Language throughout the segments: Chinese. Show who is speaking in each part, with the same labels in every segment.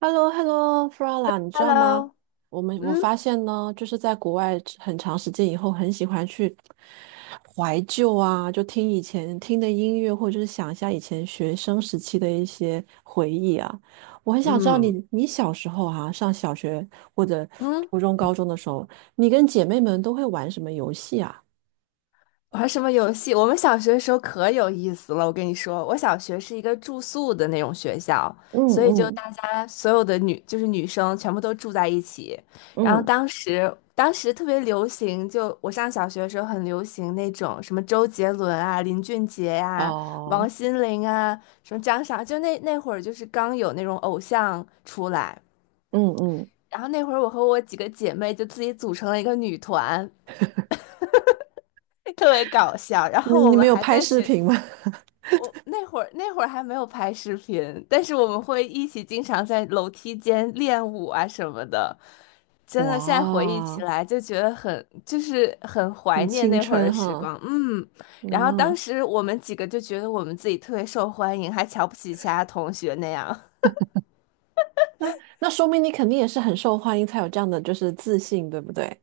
Speaker 1: h e l l o h e l l o f r a l a 你知道吗？
Speaker 2: Hello，
Speaker 1: 我
Speaker 2: 嗯
Speaker 1: 发现呢，就是在国外很长时间以后，很喜欢去怀旧啊，就听以前听的音乐，或者是想一下以前学生时期的一些回忆啊。我很想知道
Speaker 2: 嗯，
Speaker 1: 你小时候啊，上小学或者
Speaker 2: 嗯，
Speaker 1: 初中、高中的时候，你跟姐妹们都会玩什么游戏啊？
Speaker 2: 玩什么游戏？我们小学的时候可有意思了，我跟你说，我小学是一个住宿的那种学校，
Speaker 1: 嗯
Speaker 2: 所以就
Speaker 1: 嗯
Speaker 2: 大家所有的女就是女生全部都住在一起。然后
Speaker 1: 嗯
Speaker 2: 当时特别流行，就我上小学的时候很流行那种什么周杰伦啊、林俊杰呀、
Speaker 1: 哦，
Speaker 2: 王心凌啊、什么张傻，就那会儿就是刚有那种偶像出来。
Speaker 1: 嗯嗯，
Speaker 2: 然后那会儿，我和我几个姐妹就自己组成了一个女团，特别搞笑。然
Speaker 1: 你
Speaker 2: 后我
Speaker 1: 你们
Speaker 2: 们
Speaker 1: 有
Speaker 2: 还
Speaker 1: 拍
Speaker 2: 在
Speaker 1: 视
Speaker 2: 学，
Speaker 1: 频吗？
Speaker 2: 我那会儿还没有拍视频，但是我们会一起经常在楼梯间练舞啊什么的。真的，现在回忆起
Speaker 1: 哇，
Speaker 2: 来就觉得很，就是很怀
Speaker 1: 很
Speaker 2: 念
Speaker 1: 青
Speaker 2: 那会儿
Speaker 1: 春
Speaker 2: 的时
Speaker 1: 哈。
Speaker 2: 光。嗯，然后当
Speaker 1: 哦，
Speaker 2: 时我们几个就觉得我们自己特别受欢迎，还瞧不起其他同学那样。
Speaker 1: 那那说明你肯定也是很受欢迎，才有这样的就是自信，对不对？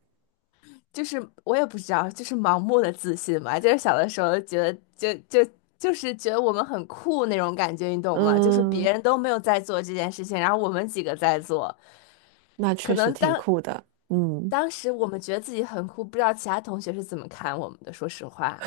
Speaker 2: 就是我也不知道，就是盲目的自信吧。就是小的时候觉得就就是觉得我们很酷那种感觉，你懂吗？就是
Speaker 1: 嗯，
Speaker 2: 别人都没有在做这件事情，然后我们几个在做，
Speaker 1: 那
Speaker 2: 可
Speaker 1: 确实
Speaker 2: 能
Speaker 1: 挺
Speaker 2: 当
Speaker 1: 酷的。嗯。
Speaker 2: 当时我们觉得自己很酷，不知道其他同学是怎么看我们的。说实话，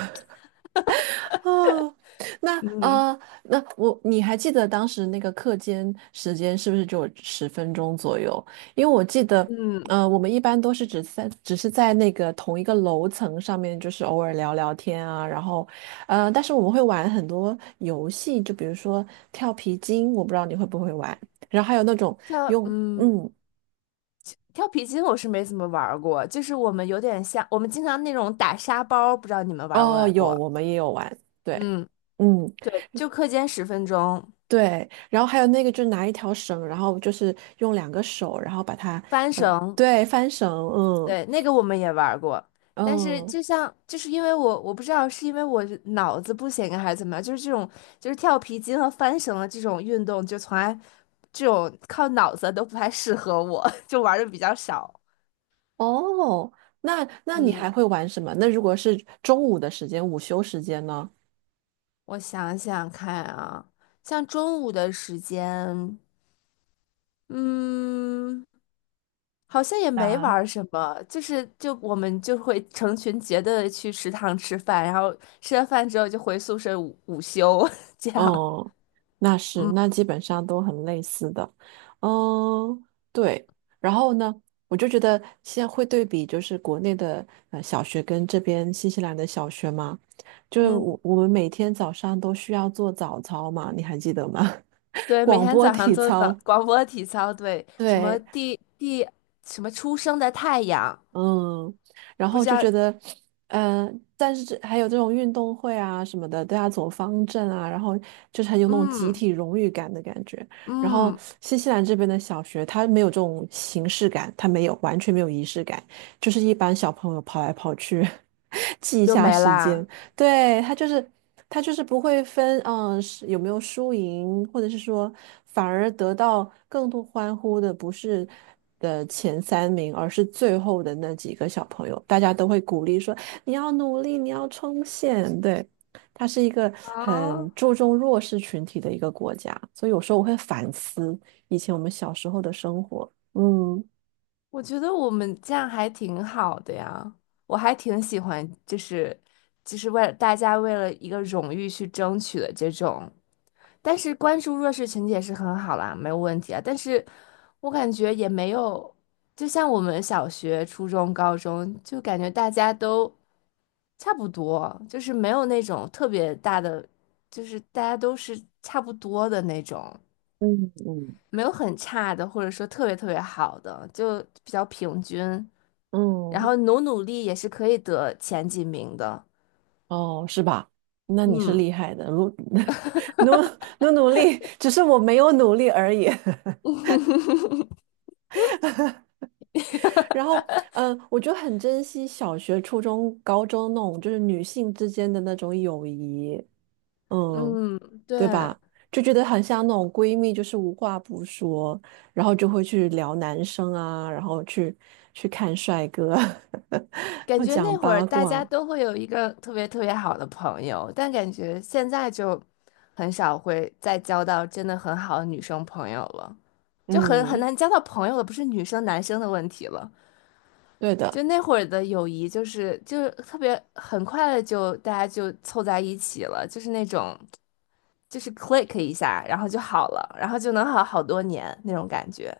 Speaker 1: 哦，那
Speaker 2: 嗯，
Speaker 1: 呃，那我你还记得当时那个课间时间是不是就有10分钟左右？因为我记得，
Speaker 2: 嗯，
Speaker 1: 我们一般都是只是在那个同一个楼层上面，就是偶尔聊聊天啊，然后，但是我们会玩很多游戏，就比如说跳皮筋，我不知道你会不会玩，然后还有那种
Speaker 2: 跳
Speaker 1: 用，
Speaker 2: 嗯
Speaker 1: 嗯，
Speaker 2: 跳皮筋我是没怎么玩儿过，就是我们有点像我们经常那种打沙包，不知道你们玩儿过
Speaker 1: 哦，
Speaker 2: 来
Speaker 1: 有，
Speaker 2: 过？
Speaker 1: 我们也有玩，对，
Speaker 2: 嗯，
Speaker 1: 嗯。
Speaker 2: 对，就课间10分钟
Speaker 1: 对，然后还有那个，就拿一条绳，然后就是用两个手，然后把它，
Speaker 2: 翻
Speaker 1: 呃，
Speaker 2: 绳。
Speaker 1: 对，翻绳，嗯
Speaker 2: 对，那个我们也玩儿过，但是
Speaker 1: 嗯，
Speaker 2: 就像就是因为我不知道是因为我是脑子不行啊还是怎么样，就是这种就是跳皮筋和翻绳的这种运动，就从来这种靠脑子都不太适合我，就玩的比较少。
Speaker 1: 哦，那你
Speaker 2: 嗯，
Speaker 1: 还会玩什么？那如果是中午的时间，午休时间呢？
Speaker 2: 我想想看啊，像中午的时间，嗯，好像也没玩
Speaker 1: 啊。
Speaker 2: 儿什么，就是我们就会成群结队的去食堂吃饭，然后吃完饭之后就回宿舍午休 这样。
Speaker 1: 哦，那是，那基本上都很类似的，嗯，对。然后呢，我就觉得现在会对比，就是国内的小学跟这边新西兰的小学嘛，就
Speaker 2: 嗯。
Speaker 1: 我们每天早上都需要做早操嘛，你还记得吗？
Speaker 2: 对，每
Speaker 1: 广
Speaker 2: 天
Speaker 1: 播
Speaker 2: 早上
Speaker 1: 体
Speaker 2: 做早
Speaker 1: 操，
Speaker 2: 广播体操，对，什么
Speaker 1: 对。
Speaker 2: 什么初升的太阳，
Speaker 1: 嗯，然
Speaker 2: 不
Speaker 1: 后
Speaker 2: 知
Speaker 1: 就
Speaker 2: 道，
Speaker 1: 觉得，但是这还有这种运动会啊什么的，都要走方阵啊，然后就是很有那种集
Speaker 2: 嗯
Speaker 1: 体荣誉感的感觉。然后
Speaker 2: 嗯，
Speaker 1: 新西兰这边的小学，它没有这种形式感，它没有完全没有仪式感，就是一般小朋友跑来跑去，记一
Speaker 2: 就
Speaker 1: 下
Speaker 2: 没
Speaker 1: 时间，
Speaker 2: 啦。
Speaker 1: 对，他就是不会分，嗯，是有没有输赢，或者是说，反而得到更多欢呼的不是的前三名，而是最后的那几个小朋友，大家都会鼓励说你要努力，你要冲线。对，它是一个
Speaker 2: 啊，
Speaker 1: 很注重弱势群体的一个国家，所以有时候我会反思以前我们小时候的生活。嗯
Speaker 2: 我觉得我们这样还挺好的呀，我还挺喜欢，就是为了大家为了一个荣誉去争取的这种，但是关注弱势群体也是很好啦，没有问题啊。但是我感觉也没有，就像我们小学、初中、高中，就感觉大家都。差不多，就是没有那种特别大的，就是大家都是差不多的那种，
Speaker 1: 嗯嗯。
Speaker 2: 没有很差的，或者说特别特别好的，就比较平均。然
Speaker 1: 嗯。
Speaker 2: 后努力也是可以得前几名的。
Speaker 1: 哦，是吧？那你是
Speaker 2: 嗯
Speaker 1: 厉害的，努努力，只是我没有努力而已。然后，我就很珍惜小学、初中、高中那种就是女性之间的那种友谊，嗯，
Speaker 2: 嗯，
Speaker 1: 对
Speaker 2: 对，
Speaker 1: 吧？就觉得很像那种闺蜜，就是无话不说，然后就会去聊男生啊，然后去看帅哥，
Speaker 2: 感
Speaker 1: 要
Speaker 2: 觉
Speaker 1: 讲
Speaker 2: 那会儿
Speaker 1: 八
Speaker 2: 大家
Speaker 1: 卦，
Speaker 2: 都会有一个特别特别好的朋友，但感觉现在就很少会再交到真的很好的女生朋友了，就很很
Speaker 1: 嗯，
Speaker 2: 难交到朋友了，不是女生男生的问题了。
Speaker 1: 对的。
Speaker 2: 就那会儿的友谊，就是特别很快的就大家就凑在一起了，就是那种就是 click 一下，然后就好了，然后就能好好多年那种感觉。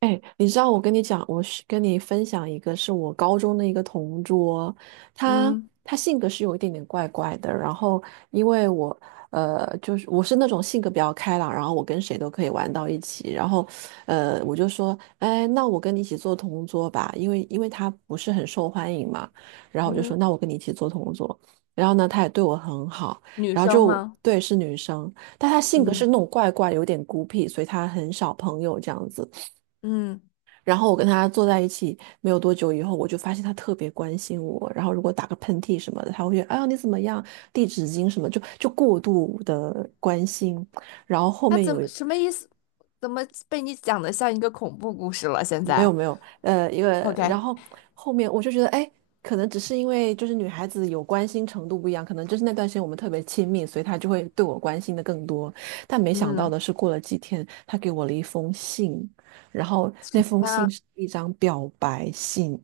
Speaker 1: 哎，你知道我跟你讲，我是跟你分享一个，是我高中的一个同桌，他
Speaker 2: 嗯
Speaker 1: 他性格是有一点点怪怪的。然后因为我就是我是那种性格比较开朗，然后我跟谁都可以玩到一起。然后我就说，哎，那我跟你一起做同桌吧，因为他不是很受欢迎嘛。然后我就说，
Speaker 2: 嗯，
Speaker 1: 那我跟你一起做同桌。然后呢，他也对我很好，
Speaker 2: 女
Speaker 1: 然后
Speaker 2: 生
Speaker 1: 就
Speaker 2: 吗？
Speaker 1: 对是女生，但她性格是
Speaker 2: 嗯
Speaker 1: 那种怪怪，有点孤僻，所以她很少朋友这样子。
Speaker 2: 嗯，
Speaker 1: 然后我跟他坐在一起没有多久以后，我就发现他特别关心我。然后如果打个喷嚏什么的，他会觉得哎呀你怎么样，递纸巾什么，就过度的关心。然后后
Speaker 2: 那
Speaker 1: 面
Speaker 2: 怎
Speaker 1: 有
Speaker 2: 么什么意思？怎么被你讲的像一个恐怖故事了？现
Speaker 1: 没有
Speaker 2: 在
Speaker 1: 没有一个，
Speaker 2: ，OK，
Speaker 1: 然后后面我就觉得哎，可能只是因为就是女孩子有关心程度不一样，可能就是那段时间我们特别亲密，所以他就会对我关心的更多。但没想到
Speaker 2: 嗯，
Speaker 1: 的是，过了几天，他给我了一封信，然后那
Speaker 2: 什么
Speaker 1: 封信
Speaker 2: 样？
Speaker 1: 是一张表白信。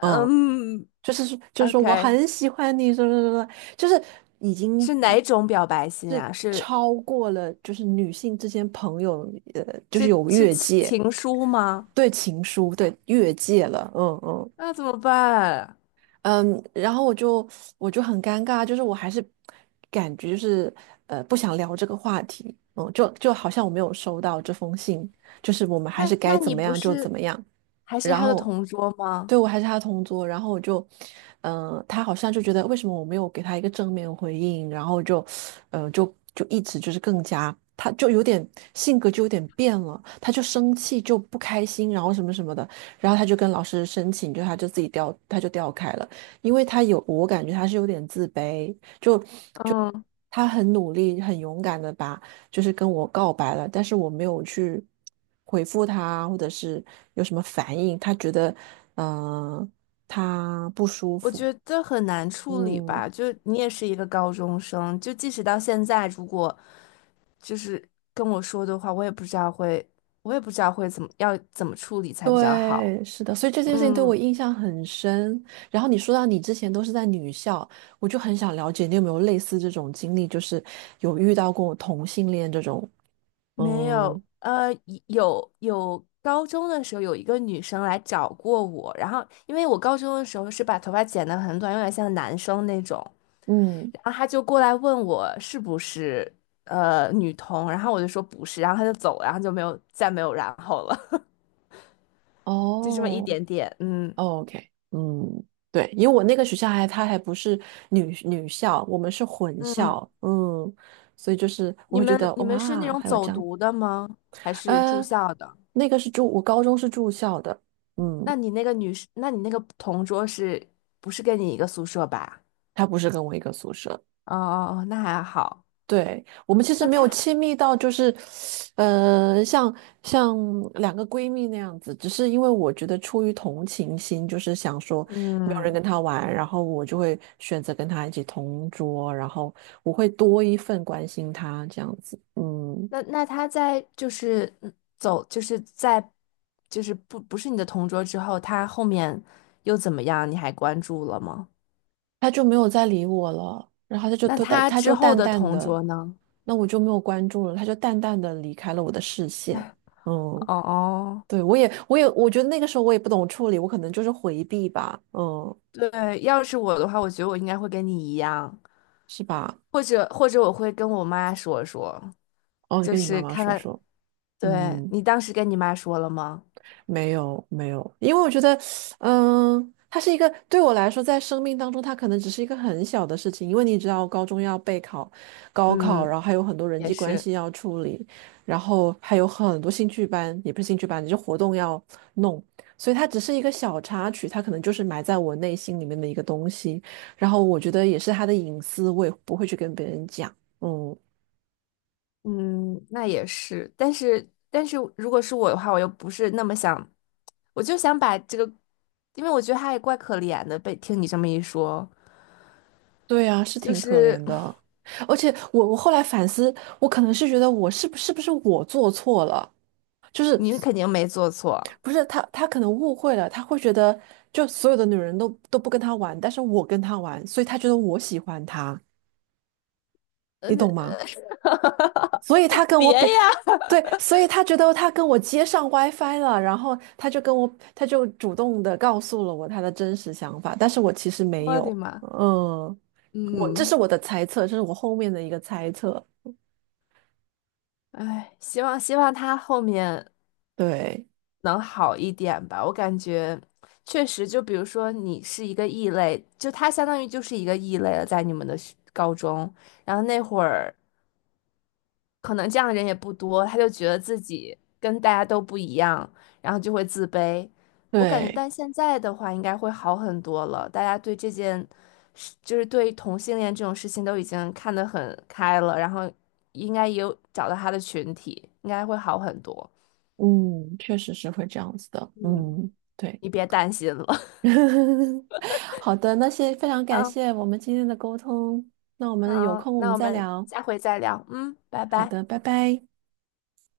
Speaker 1: 嗯，就是说我
Speaker 2: ，OK，
Speaker 1: 很喜欢你，什么什么什么，就是已经
Speaker 2: 是哪
Speaker 1: 与
Speaker 2: 种表白信
Speaker 1: 是
Speaker 2: 啊？是
Speaker 1: 超过了，就是女性之间朋友，就是
Speaker 2: 是
Speaker 1: 有
Speaker 2: 是
Speaker 1: 越
Speaker 2: 情
Speaker 1: 界，
Speaker 2: 情书吗？
Speaker 1: 对情书，对越界了，嗯嗯。
Speaker 2: 那怎么办？
Speaker 1: 嗯，然后我就很尴尬，就是我还是感觉就是不想聊这个话题，嗯，就好像我没有收到这封信，就是我们还
Speaker 2: 那
Speaker 1: 是该
Speaker 2: 那
Speaker 1: 怎
Speaker 2: 你
Speaker 1: 么
Speaker 2: 不
Speaker 1: 样就怎
Speaker 2: 是
Speaker 1: 么样。
Speaker 2: 还是
Speaker 1: 然
Speaker 2: 他的
Speaker 1: 后
Speaker 2: 同桌吗？
Speaker 1: 对我还是他同桌，然后我就，他好像就觉得为什么我没有给他一个正面回应，然后就，就一直就是更加，他就有点性格就有点变了，他就生气就不开心，然后什么什么的，然后他就跟老师申请，就他就自己调，他就调开了。因为他有，我感觉他是有点自卑，就
Speaker 2: 嗯，
Speaker 1: 他很努力、很勇敢的把就是跟我告白了，但是我没有去回复他，或者是有什么反应，他觉得嗯、呃他不舒
Speaker 2: 我
Speaker 1: 服，
Speaker 2: 觉得很难处理
Speaker 1: 嗯。
Speaker 2: 吧。就你也是一个高中生，就即使到现在，如果就是跟我说的话，我也不知道会怎么要怎么处理才比较好。
Speaker 1: 对，是的，所以这件事情对我
Speaker 2: 嗯，
Speaker 1: 印象很深。然后你说到你之前都是在女校，我就很想了解你有没有类似这种经历，就是有遇到过同性恋这种，
Speaker 2: 没
Speaker 1: 嗯
Speaker 2: 有，有有高中的时候有一个女生来找过我，然后因为我高中的时候是把头发剪得很短，有点像男生那种。
Speaker 1: 嗯，
Speaker 2: 然后他就过来问我是不是女同，然后我就说不是，然后他就走了然后就没有然后了，就这么一
Speaker 1: 哦，
Speaker 2: 点点。嗯
Speaker 1: 哦 OK，嗯，对，因为我那个学校还它还不是女校，我们是混
Speaker 2: 嗯，
Speaker 1: 校，嗯，所以就是我
Speaker 2: 你
Speaker 1: 会觉
Speaker 2: 们
Speaker 1: 得
Speaker 2: 你们是那
Speaker 1: 哇，
Speaker 2: 种
Speaker 1: 还有
Speaker 2: 走
Speaker 1: 这样，
Speaker 2: 读的吗？还是住
Speaker 1: 呃，
Speaker 2: 校的？
Speaker 1: 那个是住，我高中是住校的，
Speaker 2: 那
Speaker 1: 嗯，
Speaker 2: 你那个女生，那你那个同桌是不是跟你一个宿舍吧？
Speaker 1: 他不是跟我一个宿舍，
Speaker 2: 哦哦哦，那还好。
Speaker 1: 对，我们其实
Speaker 2: 那
Speaker 1: 没有
Speaker 2: 他
Speaker 1: 亲密到，就是，呃，像像两个闺蜜那样子，只是因为我觉得出于同情心，就是想说没有人
Speaker 2: 嗯，
Speaker 1: 跟她玩，然后我就会选择跟她一起同桌，然后我会多一份关心她这样子，嗯，
Speaker 2: 那那他在就是就是在就是不是你的同桌之后，他后面又怎么样？你还关注了吗？
Speaker 1: 她就没有再理我了，然后她就
Speaker 2: 那
Speaker 1: 都淡，
Speaker 2: 他
Speaker 1: 她
Speaker 2: 之
Speaker 1: 就
Speaker 2: 后
Speaker 1: 淡
Speaker 2: 的
Speaker 1: 淡
Speaker 2: 同
Speaker 1: 的，
Speaker 2: 桌呢？
Speaker 1: 那我就没有关注了，她就淡淡的离开了我的视线，嗯。
Speaker 2: 哦哦，
Speaker 1: 对，我觉得那个时候我也不懂处理，我可能就是回避吧，嗯，
Speaker 2: 对，要是我的话，我觉得我应该会跟你一样，
Speaker 1: 是吧？
Speaker 2: 或者我会跟我妈说说，
Speaker 1: 哦，你
Speaker 2: 就
Speaker 1: 跟你
Speaker 2: 是
Speaker 1: 妈妈
Speaker 2: 看
Speaker 1: 说
Speaker 2: 看，
Speaker 1: 说，
Speaker 2: 对，
Speaker 1: 嗯，
Speaker 2: 你当时跟你妈说了吗？
Speaker 1: 没有没有，因为我觉得，它是一个对我来说，在生命当中，它可能只是一个很小的事情，因为你知道，高中要备考、高考，
Speaker 2: 嗯，
Speaker 1: 然后还有很多人
Speaker 2: 也
Speaker 1: 际关
Speaker 2: 是。
Speaker 1: 系要处理，然后还有很多兴趣班，也不是兴趣班，就是活动要弄，所以它只是一个小插曲，它可能就是埋在我内心里面的一个东西，然后我觉得也是他的隐私，我也不会去跟别人讲，嗯。
Speaker 2: 嗯，那也是，但是但是如果是我的话，我又不是那么想，我就想把这个，因为我觉得他也怪可怜的，被听你这么一说，
Speaker 1: 对呀，是
Speaker 2: 就
Speaker 1: 挺可
Speaker 2: 是
Speaker 1: 怜的。而且我后来反思，我可能是觉得我是不是我做错了，就是
Speaker 2: 你肯定没做错，
Speaker 1: 不是他可能误会了，他会觉得就所有的女人都不跟他玩，但是我跟他玩，所以他觉得我喜欢他，你
Speaker 2: 嗯，
Speaker 1: 懂吗？所以他跟
Speaker 2: 别
Speaker 1: 我表，
Speaker 2: 呀，
Speaker 1: 对，所以他觉得他跟我接上 WiFi 了，然后他就主动的告诉了我他的真实想法，但是我其实没
Speaker 2: 我的
Speaker 1: 有，
Speaker 2: 妈，
Speaker 1: 我这是
Speaker 2: 嗯，
Speaker 1: 我的猜测，这是我后面的一个猜测，
Speaker 2: 哎，希望他后面
Speaker 1: 对。
Speaker 2: 能好一点吧，我感觉确实，就比如说你是一个异类，就他相当于就是一个异类了，在你们的学高中，然后那会儿。可能这样的人也不多，他就觉得自己跟大家都不一样，然后就会自卑。我感觉，
Speaker 1: 对，
Speaker 2: 但现在的话应该会好很多了，大家对这件事，就是对同性恋这种事情都已经看得很开了，然后应该也有找到他的群体，应该会好很多。
Speaker 1: 嗯，确实是会这样子的，
Speaker 2: 嗯，
Speaker 1: 嗯，对，
Speaker 2: 你别担心了。
Speaker 1: 好的，那先非常感
Speaker 2: 好，
Speaker 1: 谢我们今天的沟通，那我们有
Speaker 2: 好，
Speaker 1: 空我
Speaker 2: 那
Speaker 1: 们
Speaker 2: 我
Speaker 1: 再
Speaker 2: 们
Speaker 1: 聊，
Speaker 2: 下回再聊。嗯，拜
Speaker 1: 好
Speaker 2: 拜。
Speaker 1: 的，拜拜。